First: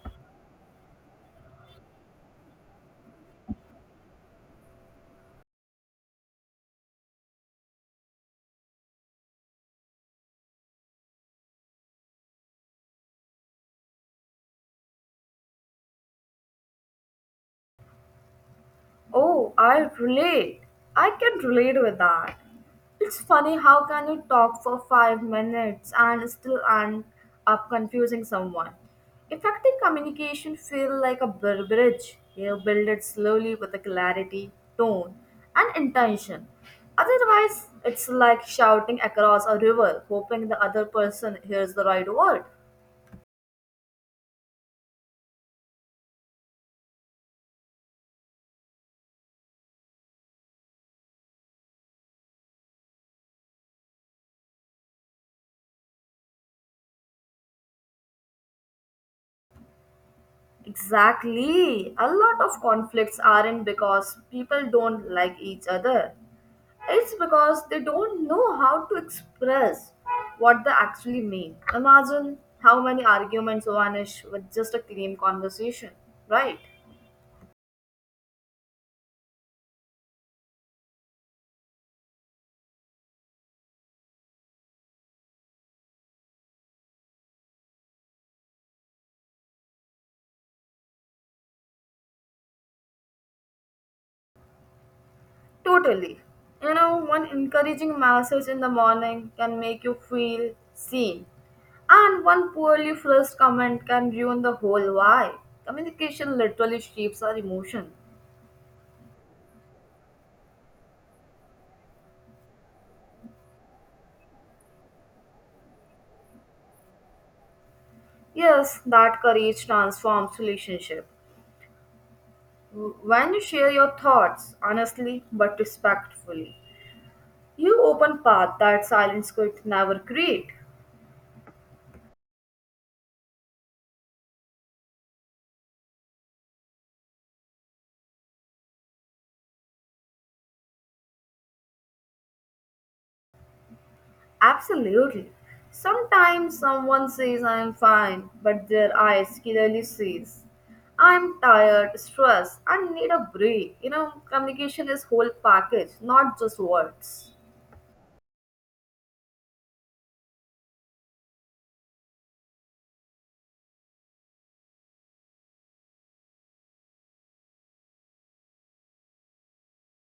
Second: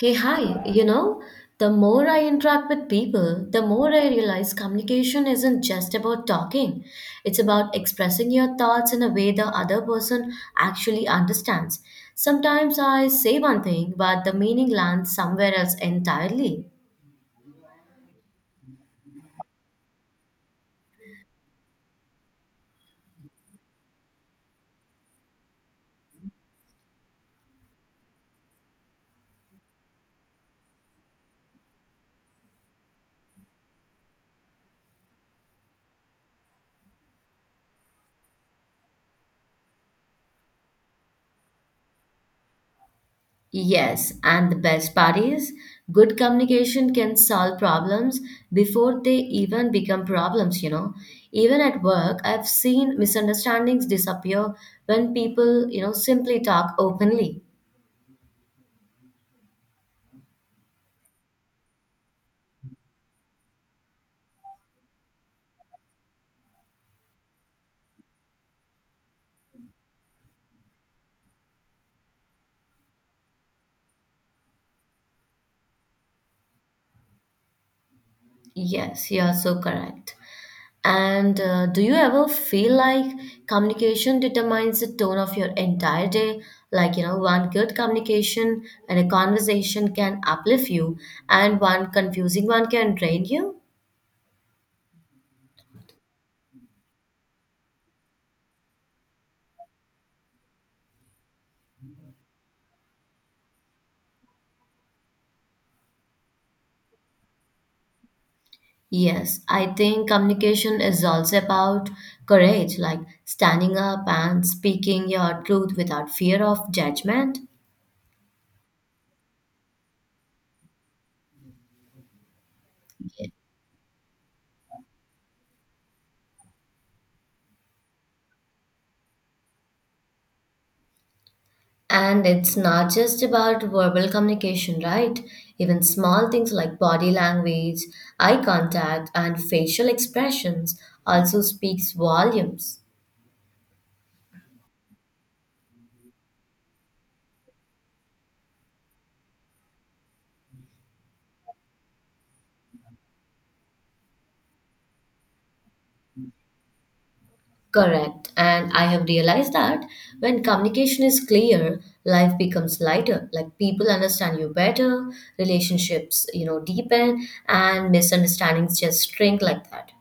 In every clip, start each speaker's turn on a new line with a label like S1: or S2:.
S1: Hey, hi. The more I interact with people, the more I realize communication isn't just about talking. It's about expressing your thoughts in a way the other person actually understands. Sometimes I say one thing, but the meaning lands somewhere else entirely.
S2: Oh, I relate. I can relate with that. It's funny how can you talk for 5 minutes and still end up confusing someone. Effective communication feels like a bridge. You build it slowly with the clarity, tone, and intention. Otherwise, it's like shouting across a river, hoping the other person hears the right word.
S1: Yes, and the best part is good communication can solve problems before they even become problems. Even at work, I've seen misunderstandings disappear when people, simply talk openly.
S2: Exactly. A lot of conflicts aren't because people don't like each other. It's because they don't know how to express what they actually mean. Imagine how many arguments vanish with just a clean conversation, right?
S1: Yes, you are so correct. And do you ever feel like communication determines the tone of your entire day? Like, one good communication and a conversation can uplift you, and one confusing one can drain you?
S2: Totally. You know, one encouraging message in the morning can make you feel seen, and one poorly phrased comment can ruin the whole vibe. Communication literally shapes our emotion.
S1: Yes, I think communication is also about courage, like standing up and speaking your truth without fear of judgment.
S2: Yes, that courage transforms relationship. When you share your thoughts honestly but respectfully, you open path that silence could never create.
S1: And it's not just about verbal communication, right? Even small things like body language, eye contact, and facial expressions also speaks volumes.
S2: Absolutely. Sometimes someone says I am fine, but their eyes clearly says I'm tired, stressed, and need a break. You know, communication is whole package, not just words.
S1: Correct. And I have realized that when communication is clear, life becomes lighter. Like people understand you better, relationships, deepen, and misunderstandings just shrink like that.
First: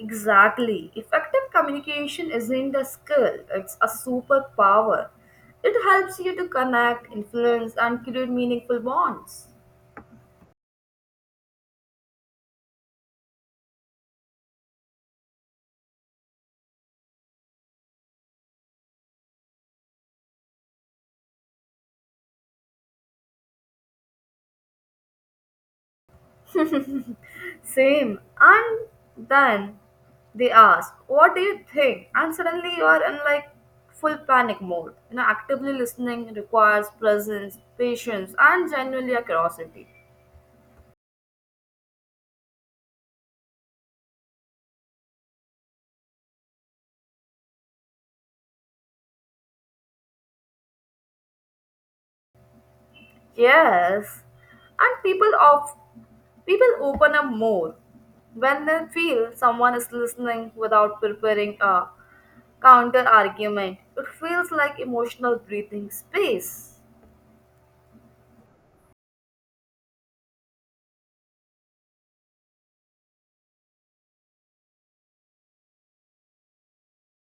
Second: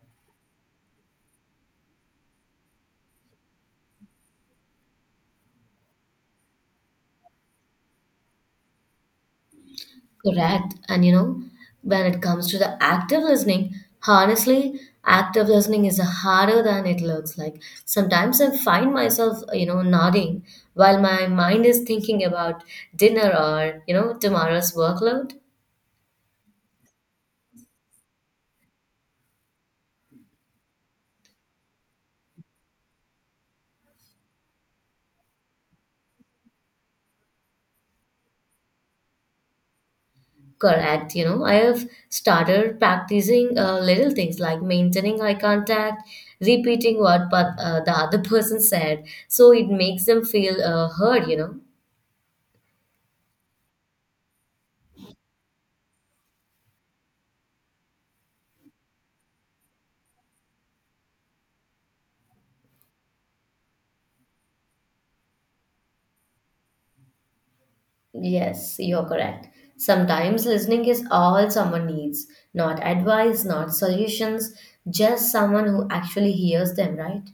S2: Exactly. Effective communication isn't a skill, it's a superpower. It helps you to connect, influence, and create meaningful bonds.
S1: Correct. And you know, when it comes to the active listening, honestly, active listening is harder than it looks like. Sometimes I find myself, nodding while my mind is thinking about dinner or, tomorrow's workload.
S2: Same. And then they ask, What do you think? And suddenly you are in like full panic mode. You know, actively listening requires presence, patience, and genuinely a curiosity.
S1: Correct. You know, I have started practicing little things like maintaining eye contact, repeating what but the other person said, so it makes them feel heard. You know.
S2: Yes, and people open up more when they feel someone is listening without preparing a counter argument. It feels like emotional breathing space.
S1: Yes, you're correct. Sometimes listening is all someone needs, not advice, not solutions, just someone who actually hears them, right?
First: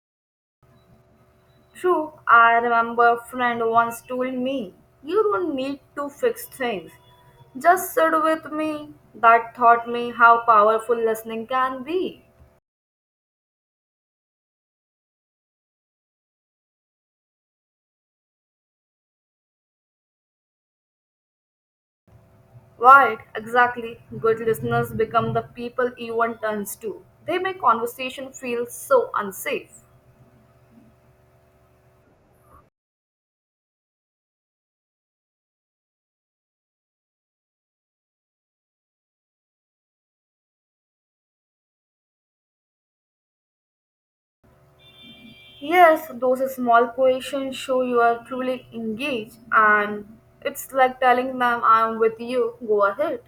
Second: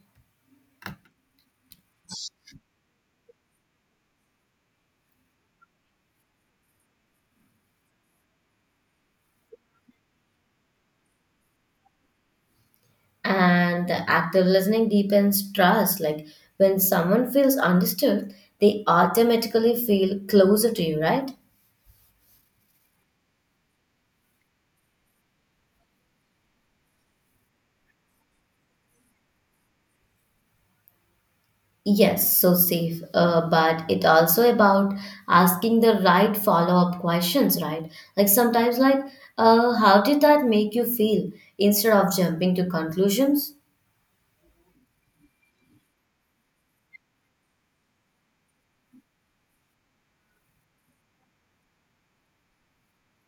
S2: True, I remember a friend once told me, "You don't need to fix things. Just sit with me." That taught me how powerful listening can be.
S1: And the active listening deepens trust. Like when someone feels understood, they automatically feel closer to you, right?
S2: Right, exactly. Good listeners become the people Ewan turns to. They make conversation feel so unsafe.
S1: Yes, so safe, but it also about asking the right follow-up questions, right? Like sometimes, how did that make you feel? Instead of jumping to conclusions.
S2: Yes, those small questions show you are truly engaged, and it's like telling them, I'm with you, go ahead.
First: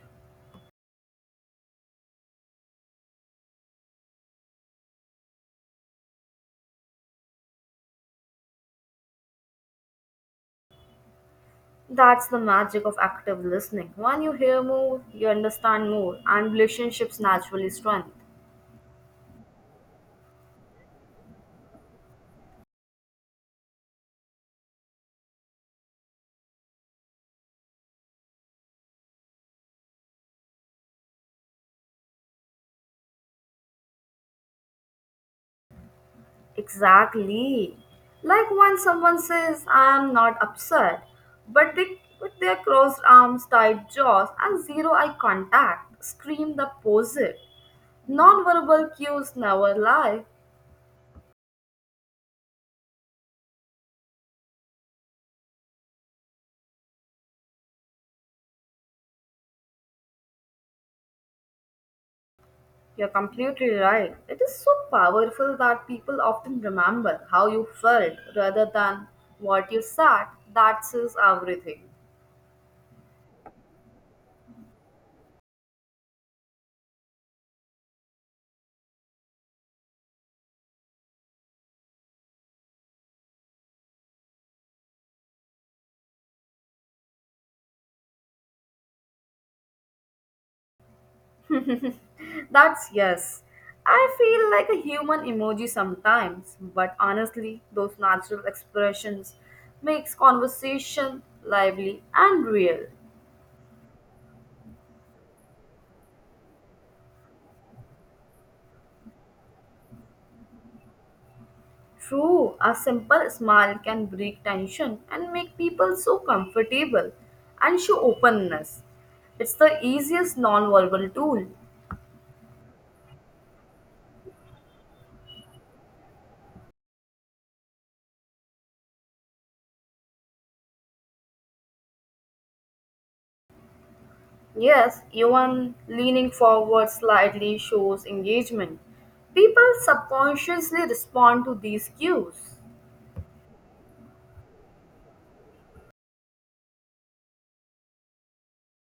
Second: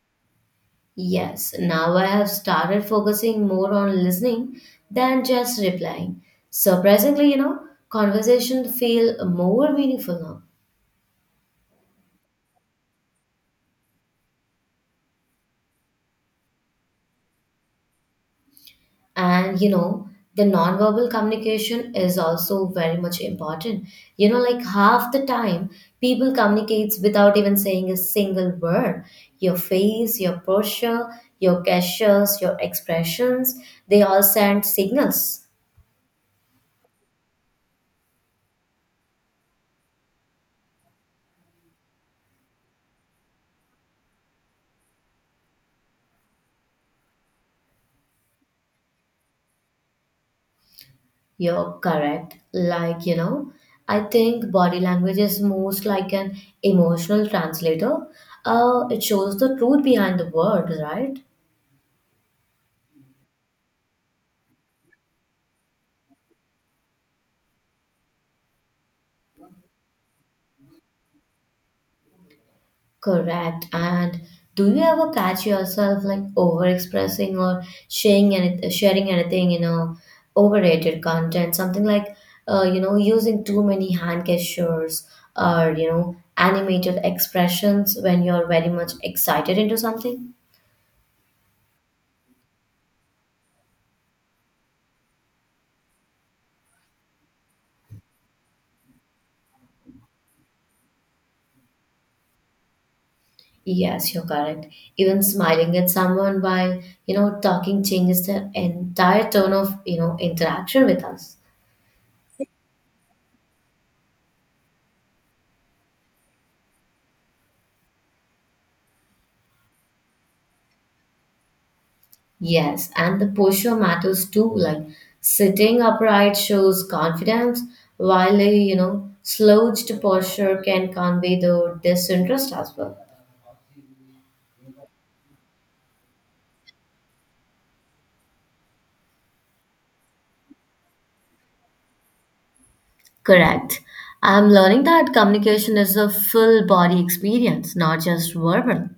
S1: Yes, now I have started focusing more on listening than just replying. Surprisingly, conversation feel more meaningful now.
S2: That's the magic of active listening. When you hear more, you understand more, and relationships naturally strengthen.
S1: And you know the nonverbal communication is also very much important, you know, like half the time people communicates without even saying a single word. Your face, your posture, your gestures, your expressions, they all send signals.
S2: Exactly. Like when someone says, I am not upset, but they, with their crossed arms, tight jaws, and zero eye contact, scream the opposite. Nonverbal cues never lie.
S1: You're correct. Like, you know, I think body language is most like an emotional translator. It shows the truth behind the word, right?
S2: You're completely right. It is so powerful that people often remember how you felt rather than what you said. That says everything.
S1: Correct. And do you ever catch yourself like overexpressing or sharing anything, you know, overrated content, something like, you know, using too many hand gestures or animated expressions when you're very much excited into something?
S2: That's yes. I feel like a human emoji sometimes, but honestly, those natural expressions makes conversation lively and real.
S1: Yes, you're correct. Even smiling at someone while talking changes the entire tone of, you know, interaction with us.
S2: True, a simple smile can break tension and make people so comfortable and show openness. It's the easiest non-verbal tool.
S1: Yes, and the posture matters too. Like sitting upright shows confidence, while a you know slouched posture can convey the disinterest as well.
S2: Yes, even leaning forward slightly shows engagement. People subconsciously respond to these cues.
S1: Correct. I'm learning that communication is a full body experience, not just verbal.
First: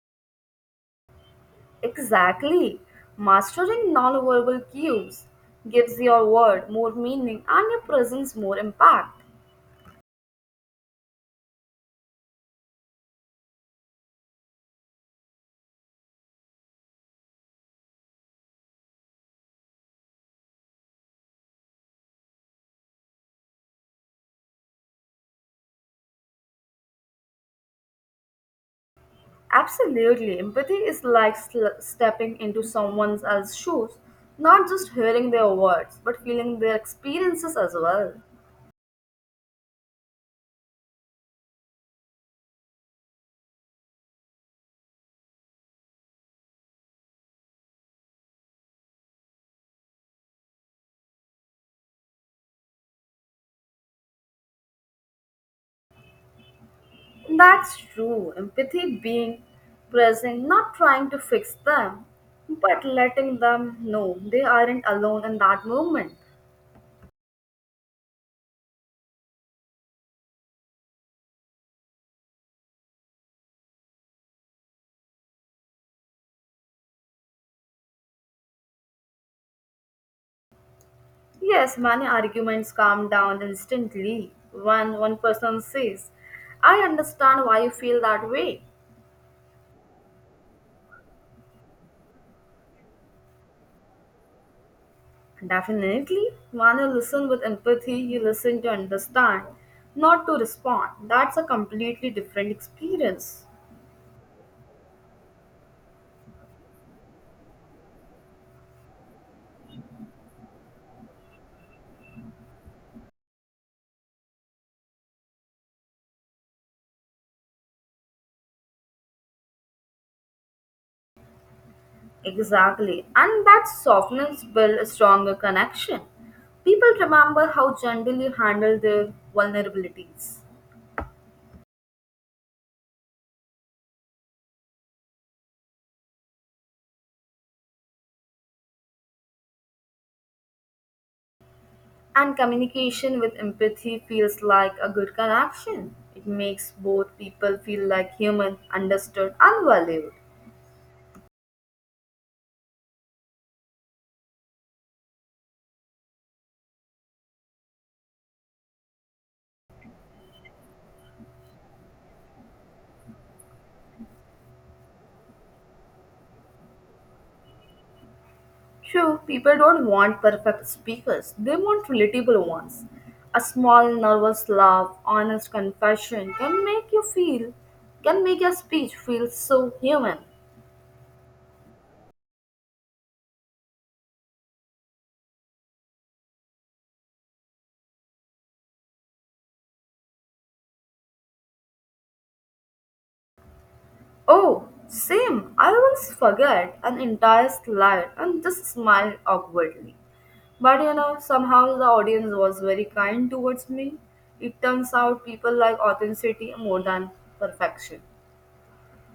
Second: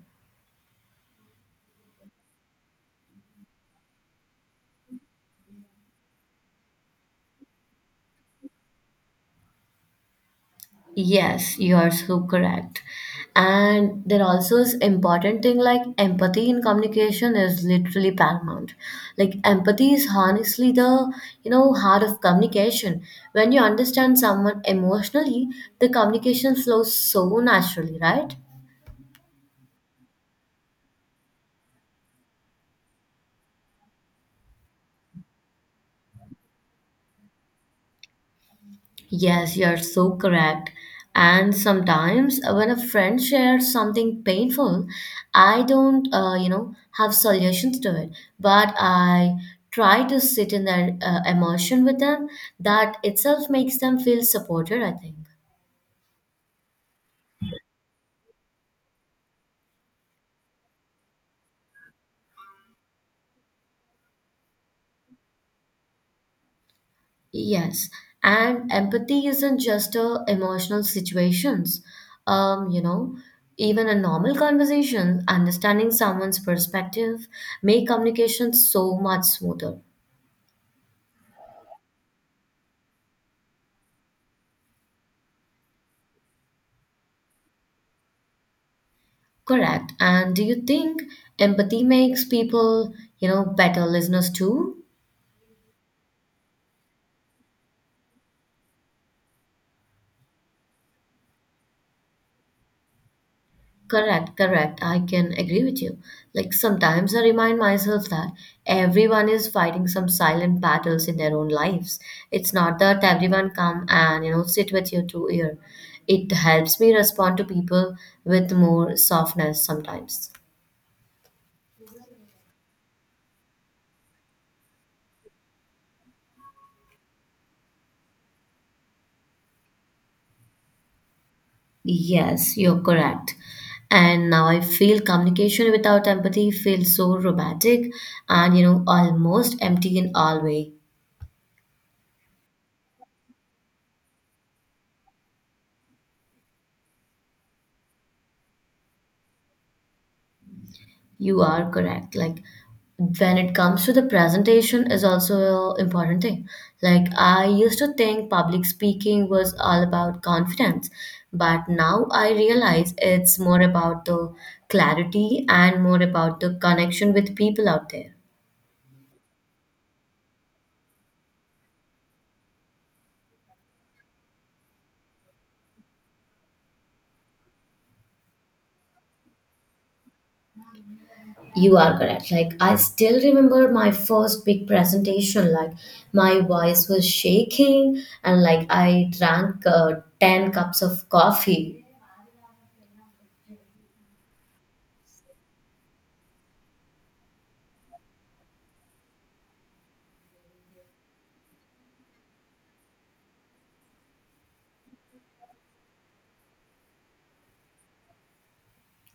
S2: Exactly. Mastering nonverbal cues gives your word more meaning and your presence more impact.
S1: Yes, you're so correct. And there also is important thing like empathy in communication is literally paramount. Like empathy is honestly the, you know, heart of communication. When you understand someone emotionally, the communication flows so naturally, right?
S2: Absolutely. Empathy is like stepping into someone else's shoes, not just hearing their words, but feeling their experiences as well.
S1: Yes, you're so correct. And sometimes when a friend shares something painful, I don't have solutions to it, but I try to sit in their emotion with them. That itself makes them feel supported, I think.
S2: That's true. Empathy being present, not trying to fix them, but letting them know they aren't alone in that moment.
S1: Yes, and empathy isn't just emotional situations. Um, you know, Even a normal conversation, understanding someone's perspective, make communication so much smoother.
S2: Yes, many arguments calm down instantly when one person says, I understand why you feel that way.
S1: Correct. And do you think empathy makes people better listeners too?
S2: Definitely, when you listen with empathy, you listen to understand, not to respond. That's a completely different experience.
S1: Correct, correct. I can agree with you. Like sometimes I remind myself that everyone is fighting some silent battles in their own lives. It's not that everyone come and sit with you to ear. It helps me respond to people with more softness sometimes.
S2: Exactly, and that softness builds a stronger connection. People remember how gently you handle their vulnerabilities.
S1: Yes, you're correct. And now I feel communication without empathy feels so robotic and almost empty in all way.
S2: And communication with empathy feels like a good connection. It makes both people feel like human, understood, and valued.
S1: You are correct. Like when it comes to the presentation is also an important thing. Like I used to think public speaking was all about confidence, but now I realize it's more about the clarity and more about the connection with people out there.
S2: True, people don't want perfect speakers, they want relatable ones. A small, nervous laugh, honest confession can can make your speech feel so human.
S1: You are correct. Like, I still remember my first big presentation. Like, my voice was shaking, and like, I drank 10 cups of coffee.
S2: Oh, same. I once forget an entire slide and just smiled awkwardly. But you know, somehow the audience was very kind towards me. It turns out people like authenticity more than perfection.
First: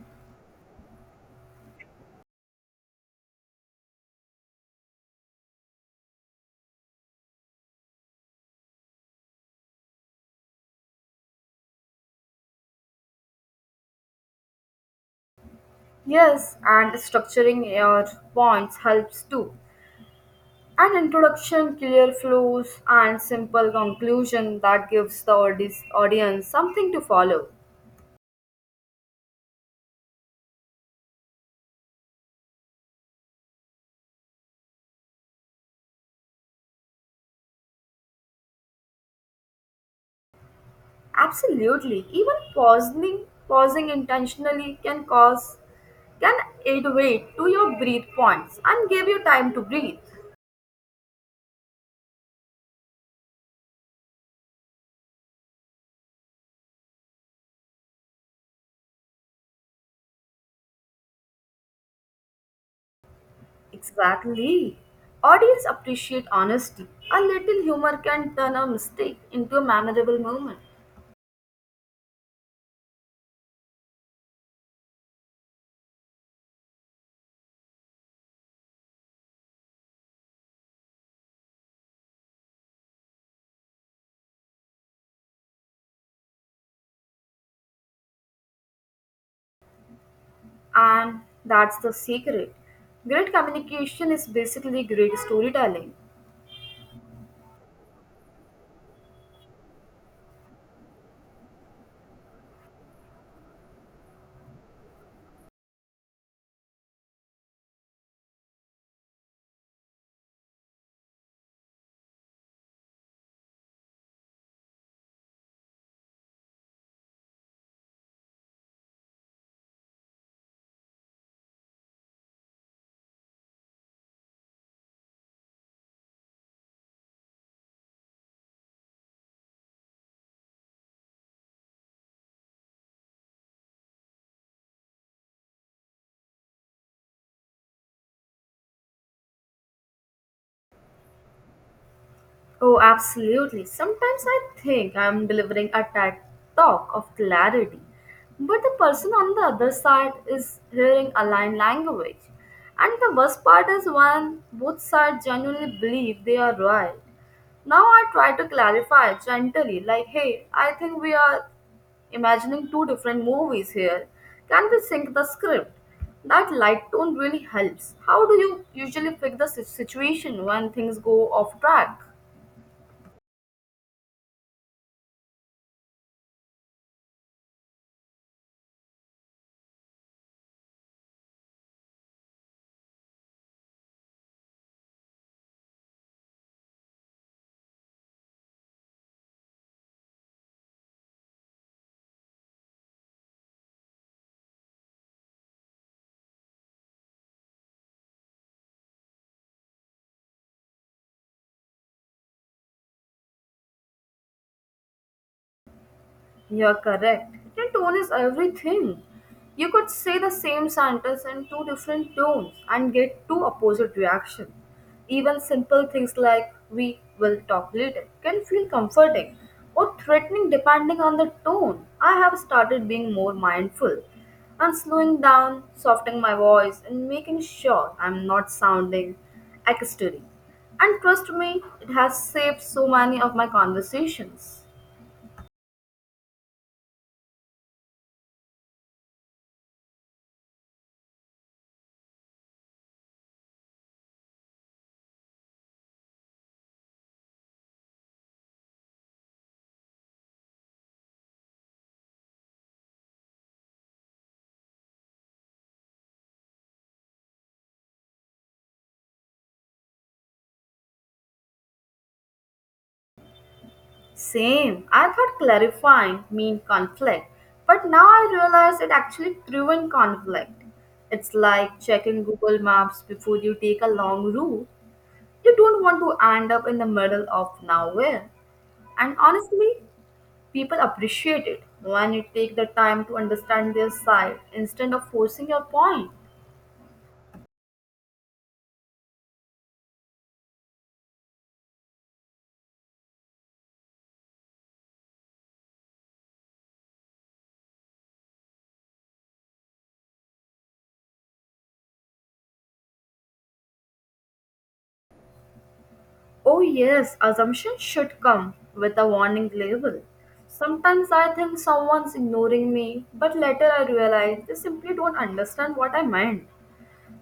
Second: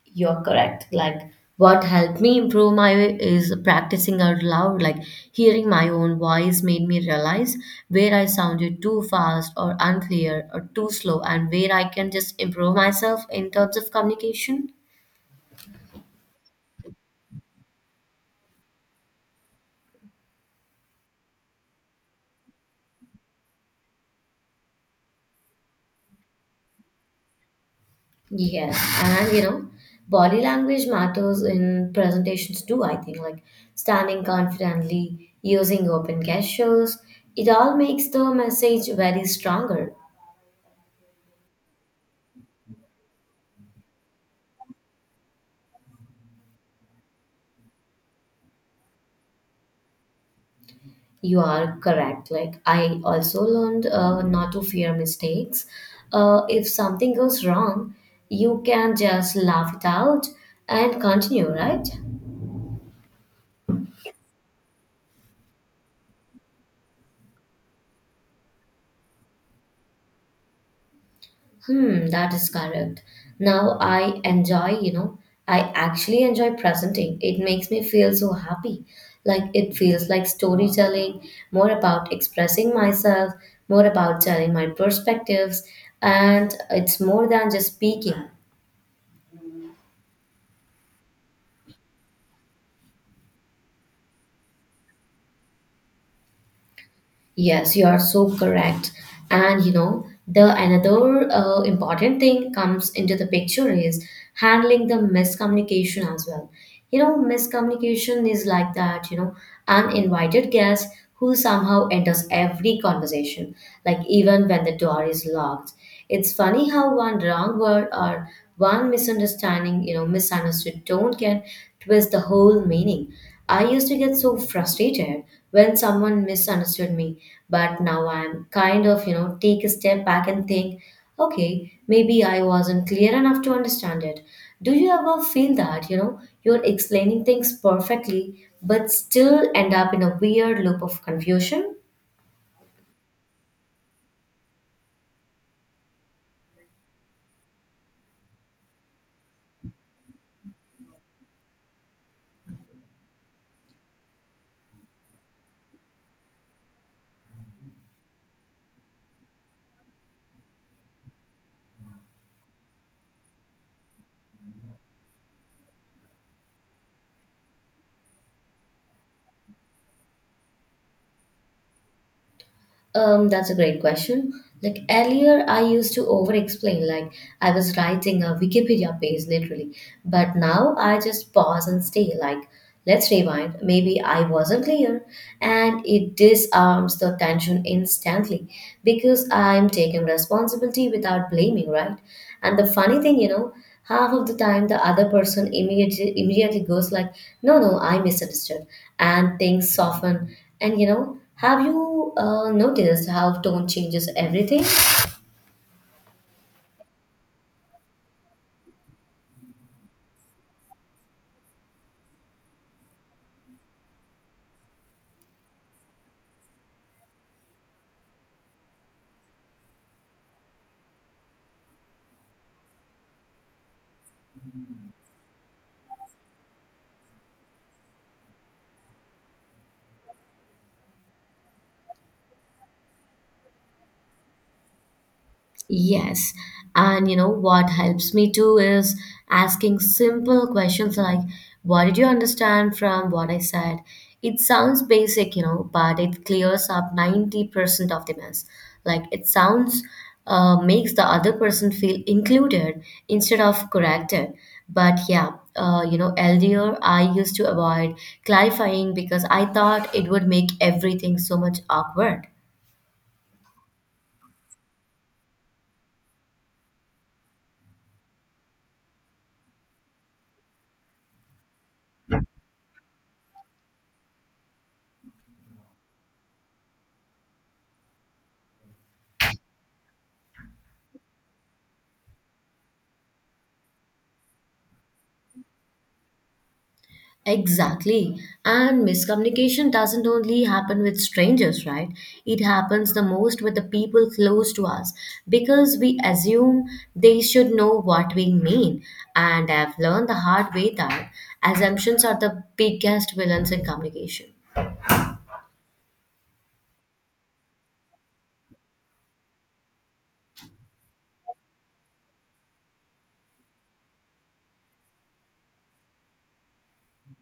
S1: You're correct. Like, what helped me improve my is practicing out loud. Like, hearing my own voice made me realize where I sounded too fast or unclear or too slow, and where I can just improve myself in terms of communication.
S2: Yes, and structuring your points helps too. An introduction, clear flows, and simple conclusion that gives the audience something to follow.
S1: Yes, and you know, body language matters in presentations too, I think, like standing confidently, using open gestures, it all makes the message very stronger.
S2: Absolutely. Pausing intentionally can aid weight to your breathe points and give you time to breathe.
S1: You are correct. Like, I also learned not to fear mistakes. If something goes wrong, you can just laugh it out and continue, right?
S2: Exactly. Audience appreciate honesty. A little humor can turn a mistake into a memorable moment.
S1: Hmm, that is correct. Now I enjoy, you know, I actually enjoy presenting. It makes me feel so happy. Like it feels like storytelling, more about expressing myself, more about telling my perspectives, and it's more than just speaking.
S2: And that's the secret. Great communication is basically great storytelling.
S1: Yes, you are so correct. And you know, the another important thing comes into the picture is handling the miscommunication as well. You know, miscommunication is like that, you know, uninvited guest who somehow enters every conversation, like even when the door is locked. It's funny how one wrong word or one misunderstanding, you know, misunderstood tone can twist the whole meaning. I used to get so frustrated when someone misunderstood me, but now I'm kind of, you know, take a step back and think, okay, maybe I wasn't clear enough to understand it. Do you ever feel that, you know, you're explaining things perfectly, but still end up in a weird loop of confusion?
S2: Oh, absolutely. Sometimes I think I'm delivering a TED talk of clarity, but the person on the other side is hearing a line language. And the worst part is when both sides genuinely believe they are right. Now I try to clarify gently, like, hey, I think we are imagining two different movies here. Can we sync the script? That light tone really helps. How do you usually fix the situation when things go off track?
S1: That's a great question. Like earlier, I used to over explain, like I was writing a Wikipedia page literally. But now I just pause and stay, like, let's rewind. Maybe I wasn't clear. And it disarms the tension instantly because I'm taking responsibility without blaming, right? And the funny thing, you know, half of the time the other person immediately goes like, "No, no, I misunderstood," and things soften. And you know, have you noticed how tone changes everything?
S2: You're correct. The tone is everything. You could say the same sentence in two different tones and get two opposite reactions. Even simple things like we will talk later can feel comforting or threatening depending on the tone. I have started being more mindful and slowing down, softening my voice, and making sure I'm not sounding accusatory. And trust me, it has saved so many of my conversations.
S1: Yes. And you know what helps me too is asking simple questions like, what did you understand from what I said? It sounds basic, you know, but it clears up 90% of the mess. Like, it sounds makes the other person feel included instead of corrected. But yeah, earlier I used to avoid clarifying because I thought it would make everything so much awkward.
S2: Same. I thought clarifying mean conflict, but now I realize it actually prevent conflict. It's like checking Google Maps before you take a long route. You don't want to end up in the middle of nowhere. And honestly, people appreciate it when you take the time to understand their side instead of forcing your point.
S1: Exactly. And miscommunication doesn't only happen with strangers, right? It happens the most with the people close to us because we assume they should know what we mean. And I've learned the hard way that assumptions are the biggest villains in communication.
S2: Oh, yes, assumptions should come with a warning label. Sometimes I think someone's ignoring me, but later I realize they simply don't understand what I meant.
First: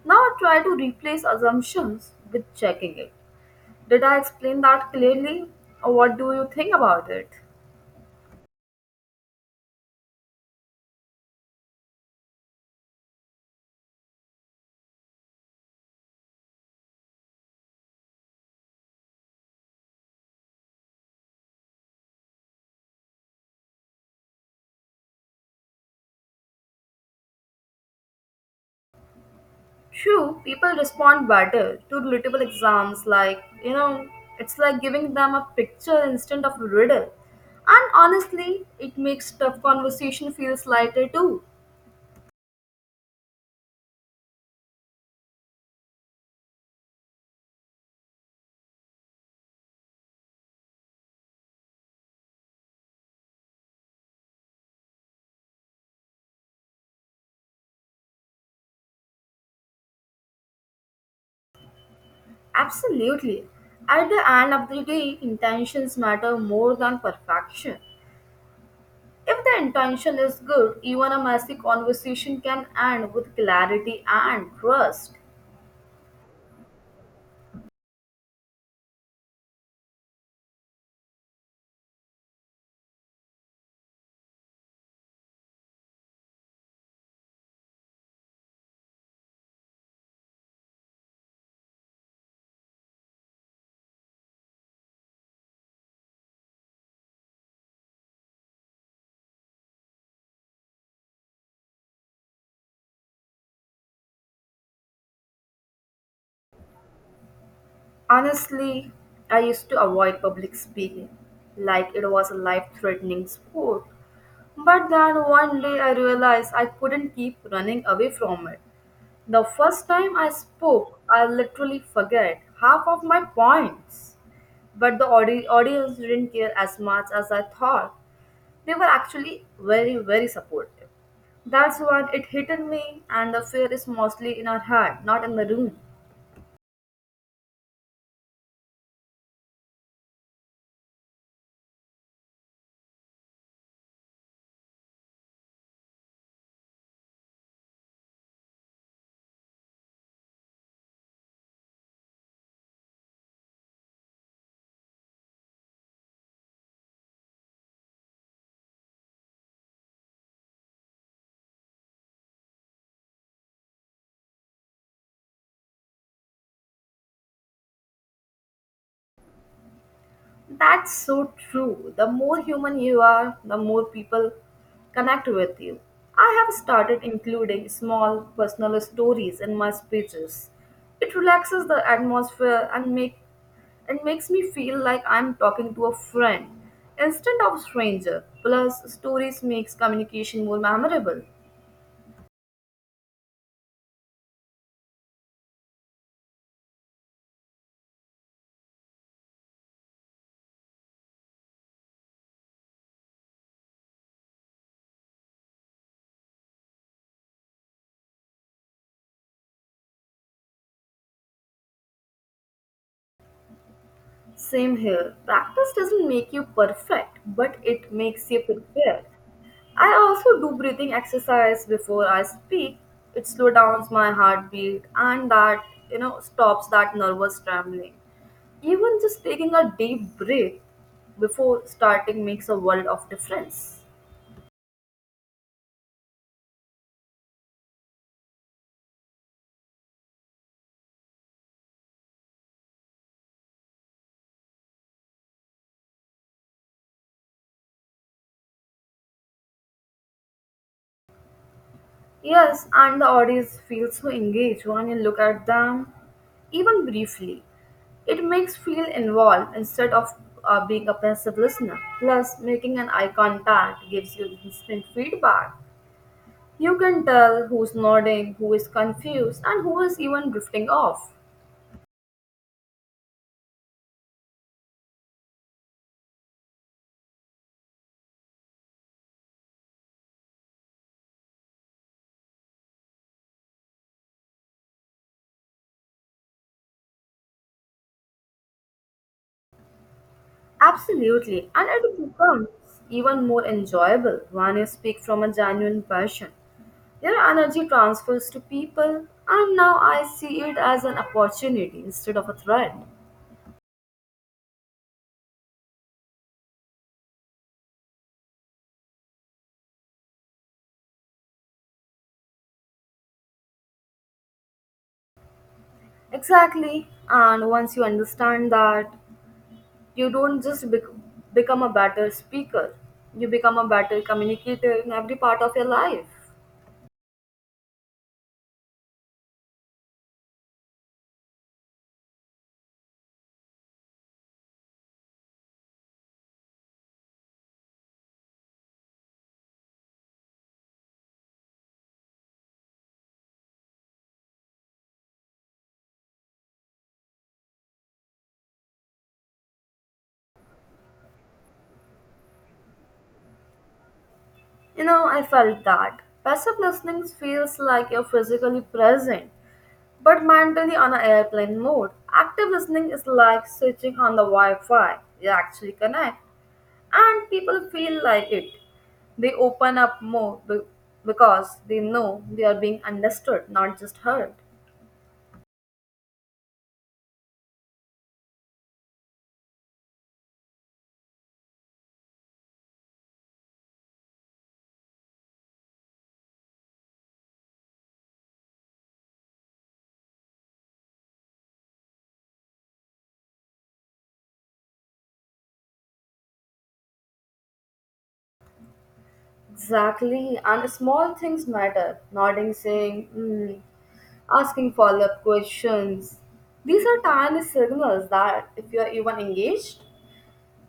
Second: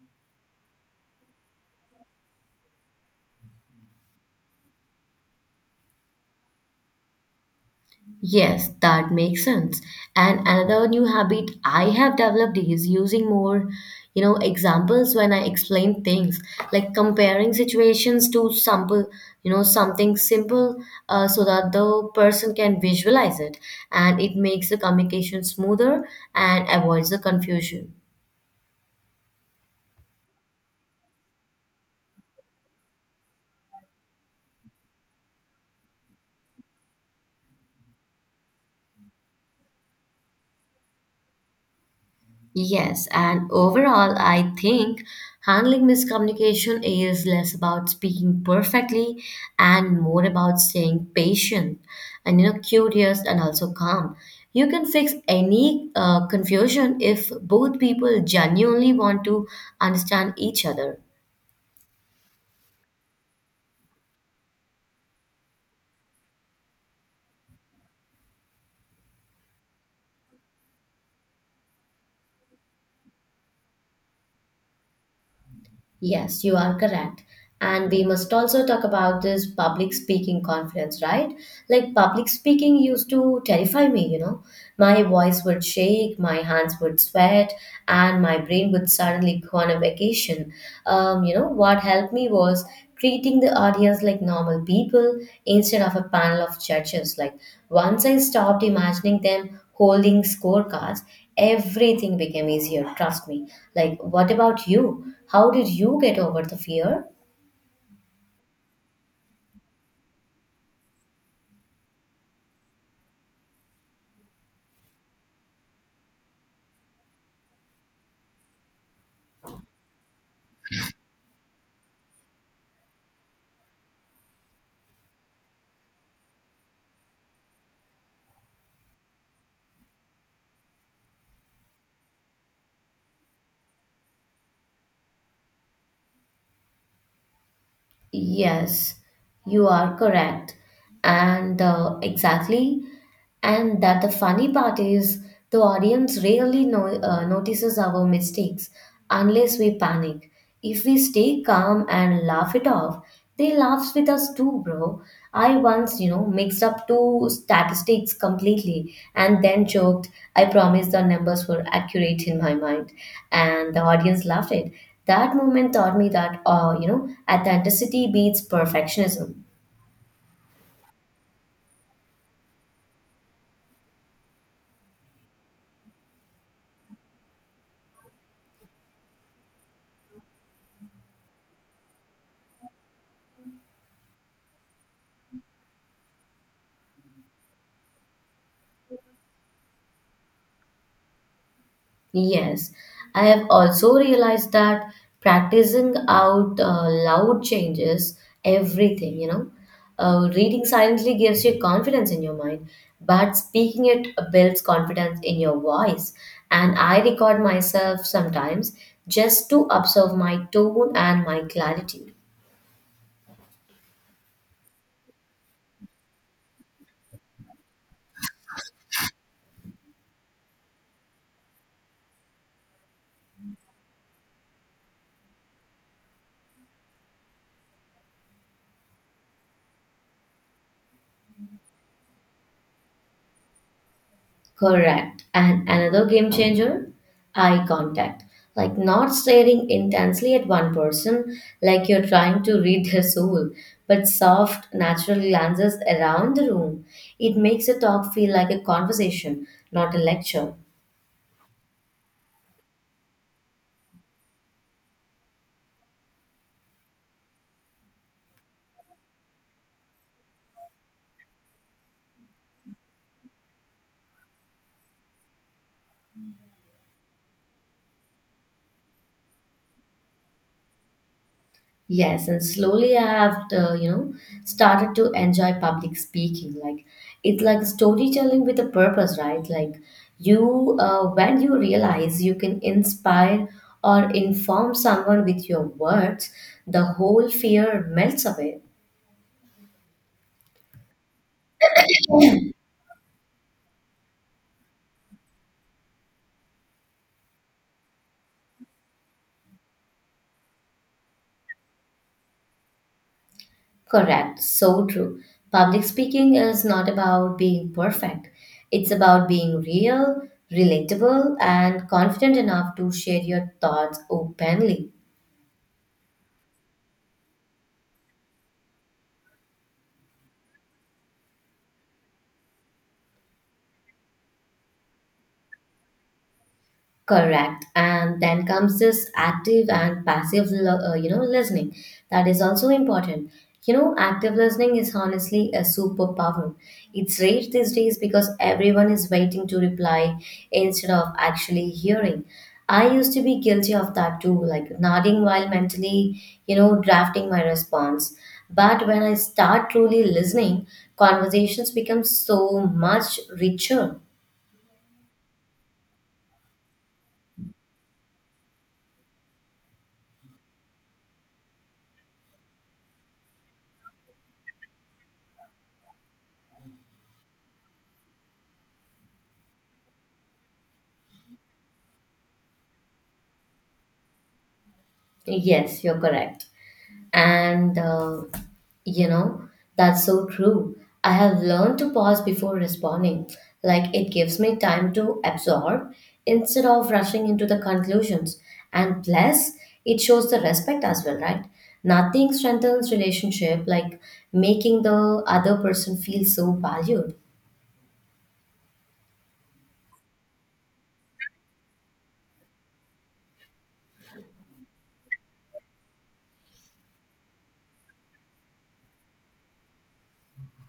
S2: Now I try to replace assumptions with checking it. Did I explain that clearly? Or what do you think about it?
S1: Yes, that makes sense. And another new habit I have developed is using more examples when I explain things, like comparing situations to sample, something simple, so that the person can visualize it, and it makes the communication smoother and avoids the confusion.
S2: True, people respond better to relatable exams like, it's like giving them a picture instead of a riddle. And honestly, it makes tough conversation feels lighter too.
S1: Yes, and overall, I think handling miscommunication is less about speaking perfectly and more about staying patient and you know curious and also calm. You can fix any confusion if both people genuinely want to understand each other.
S2: Absolutely. At the end of the day, intentions matter more than perfection. If the intention is good, even a messy conversation can end with clarity and trust.
S1: Yes, you are correct. And we must also talk about this public speaking confidence, right? Like public speaking used to terrify me, you know. My voice would shake, my hands would sweat, and my brain would suddenly go on a vacation. What helped me was treating the audience like normal people instead of a panel of judges. Like once I stopped imagining them holding scorecards, everything became easier, trust me. Like, what about you? How did you get over the fear?
S2: Honestly, I used to avoid public speaking like it was a life threatening sport. But then one day I realized I couldn't keep running away from it. The first time I spoke, I literally forget half of my points. But the audience didn't care as much as I thought. They were actually very, very supportive. That's when it hit on me, and the fear is mostly in our head, not in the room.
S1: Yes, you are correct. And exactly, and that the funny part is, the audience rarely notices our mistakes unless we panic. If we stay calm and laugh it off, they laughs with us too, bro. I once mixed up two statistics completely and then joked, I promised the numbers were accurate in my mind. And the audience laughed it. That moment taught me that authenticity beats perfectionism.
S2: That's so true. The more human you are, the more people connect with you. I have started including small personal stories in my speeches. It relaxes the atmosphere and makes me feel like I'm talking to a friend instead of a stranger. Plus, stories makes communication more memorable.
S1: Yes, I have also realized that practicing out loud changes everything, you know. Reading silently gives you confidence in your mind, but speaking it builds confidence in your voice. And I record myself sometimes just to observe my tone and my clarity.
S2: Same here. Practice doesn't make you perfect, but it makes you prepared. I also do breathing exercise before I speak. It slows down my heartbeat and that, stops that nervous trembling. Even just taking a deep breath before starting makes a world of difference.
S1: Correct. And another game changer, eye contact. Like not staring intensely at one person like you're trying to read their soul, but soft, natural glances around the room. It makes a talk feel like a conversation, not a lecture.
S2: Yes, and the audience feels so engaged when you look at them, even briefly. It makes feel involved instead of being a passive listener. Plus, making an eye contact gives you instant feedback. You can tell who's nodding, who is confused, and who is even drifting off.
S1: Yes, and slowly I have started to enjoy public speaking. Like it's like storytelling with a purpose, right? Like when you realize you can inspire or inform someone with your words, the whole fear melts away.
S2: Absolutely, and it becomes even more enjoyable when you speak from a genuine passion. Your energy transfers to people, and now I see it as an opportunity instead of a threat.
S1: Correct. So true. Public speaking is not about being perfect. It's about being real, relatable, and confident enough to share your thoughts openly.
S2: Exactly, and once you understand that, you don't just become a better speaker, you become a better communicator in every part of your life.
S1: Correct. And then comes this active and passive, listening. That is also important. You know, active listening is honestly a superpower. It's rare these days because everyone is waiting to reply instead of actually hearing. I used to be guilty of that too, like nodding while mentally, drafting my response. But when I start truly listening, conversations become so much richer.
S2: You know, I felt that. Passive listening feels like you're physically present, but mentally on an airplane mode. Active listening is like switching on the Wi Fi. You actually connect, and people feel like it. They open up more because they know they are being understood, not just heard.
S1: Yes, you're correct. And, you know, that's so true. I have learned to pause before responding. Like, it gives me time to absorb instead of rushing into the conclusions. And plus, it shows the respect as well, right? Nothing strengthens relationship like making the other person feel so valued.
S2: Exactly, and small things matter. Nodding, saying, mm, asking follow up questions. These are tiny signals that, if you are even engaged,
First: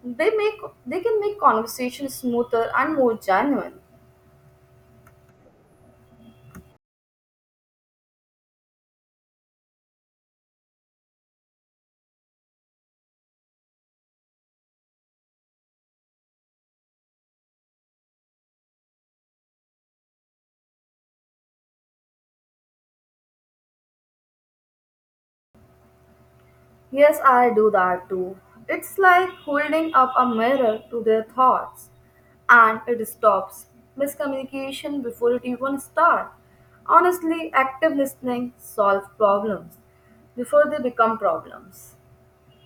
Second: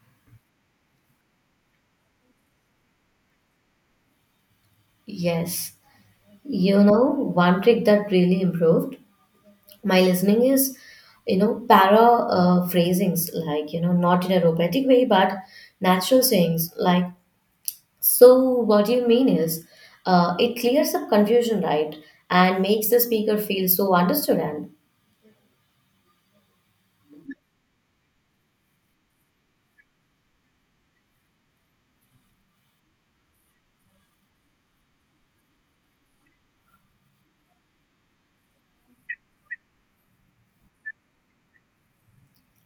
S2: they make they can make conversation smoother and more genuine.
S1: Yes. You know, one trick that really improved my listening is you know para phrasings like you know not in a robotic way but natural sayings like so what you mean is it clears up confusion right and makes the speaker feel so understood
S2: Yes, I do that too. It's like holding up a mirror to their thoughts, and it stops miscommunication before it even starts. Honestly, active listening solves problems before they become problems.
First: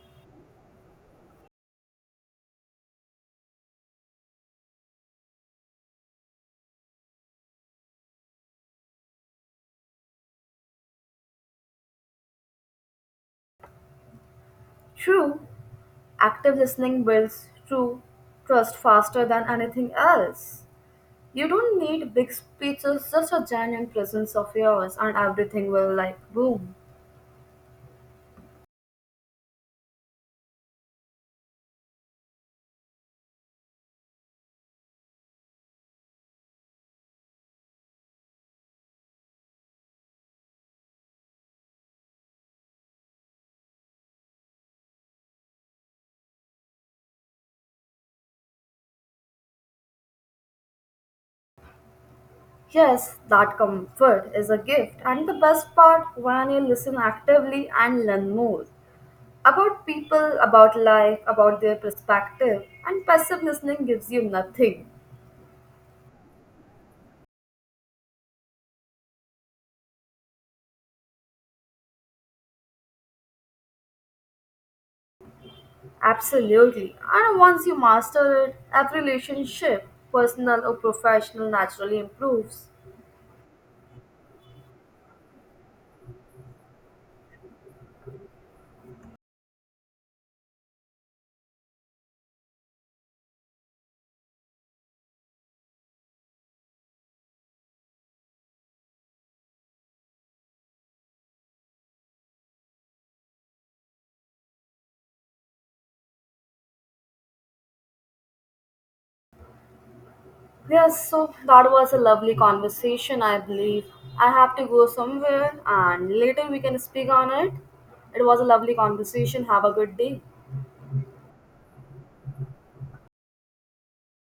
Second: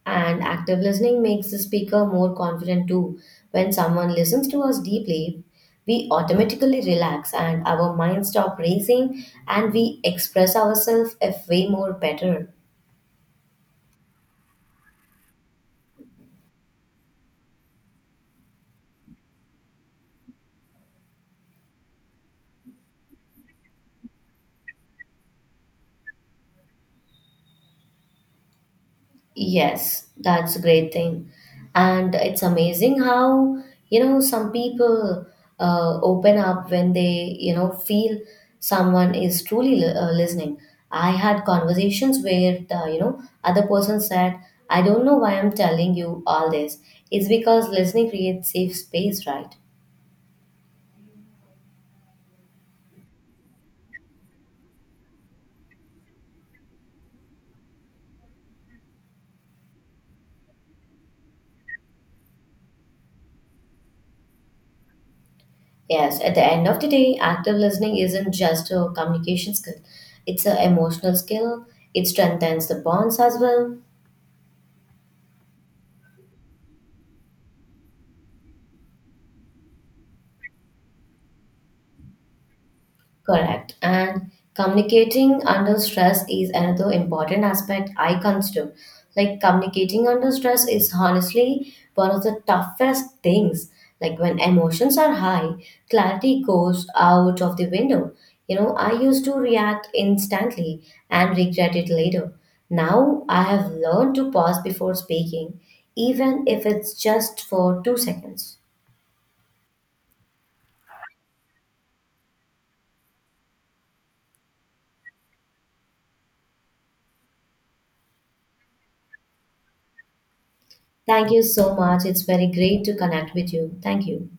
S1: and active listening makes the speaker more confident too when someone listens to us deeply we automatically relax and our minds stop racing and we express ourselves a way more better.
S2: True, active listening builds true trust faster than anything else. You don't need big speeches, just a genuine presence of yours, and everything will like boom.
S1: Yes, that's a great thing. And it's amazing how, you know, some people open up when they feel someone is truly listening. I had conversations where, the, you know, other person said, I don't know why I'm telling you all this. It's because listening creates safe space, right?
S2: Yes, that comfort is a gift, and the best part when you listen actively and learn more about people, about life, about their perspective, and passive listening gives you nothing.
S1: Yes, at the end of the day, active listening isn't just a communication skill, it's an emotional skill. It strengthens the bonds as well.
S2: Absolutely. And once you master it, every relationship, personal or professional, naturally improves.
S1: Correct. And communicating under stress is another important aspect I consider. Like communicating under stress is honestly one of the toughest things. Like when emotions are high, clarity goes out of the window. You know, I used to react instantly and regret it later. Now I have learned to pause before speaking, even if it's just for 2 seconds.
S2: Yes, so that was a lovely conversation, I believe. I have to go somewhere and later we can speak on it. It was a lovely conversation. Have a good day.
S1: Thank you so much. It's very great to connect with you. Thank you.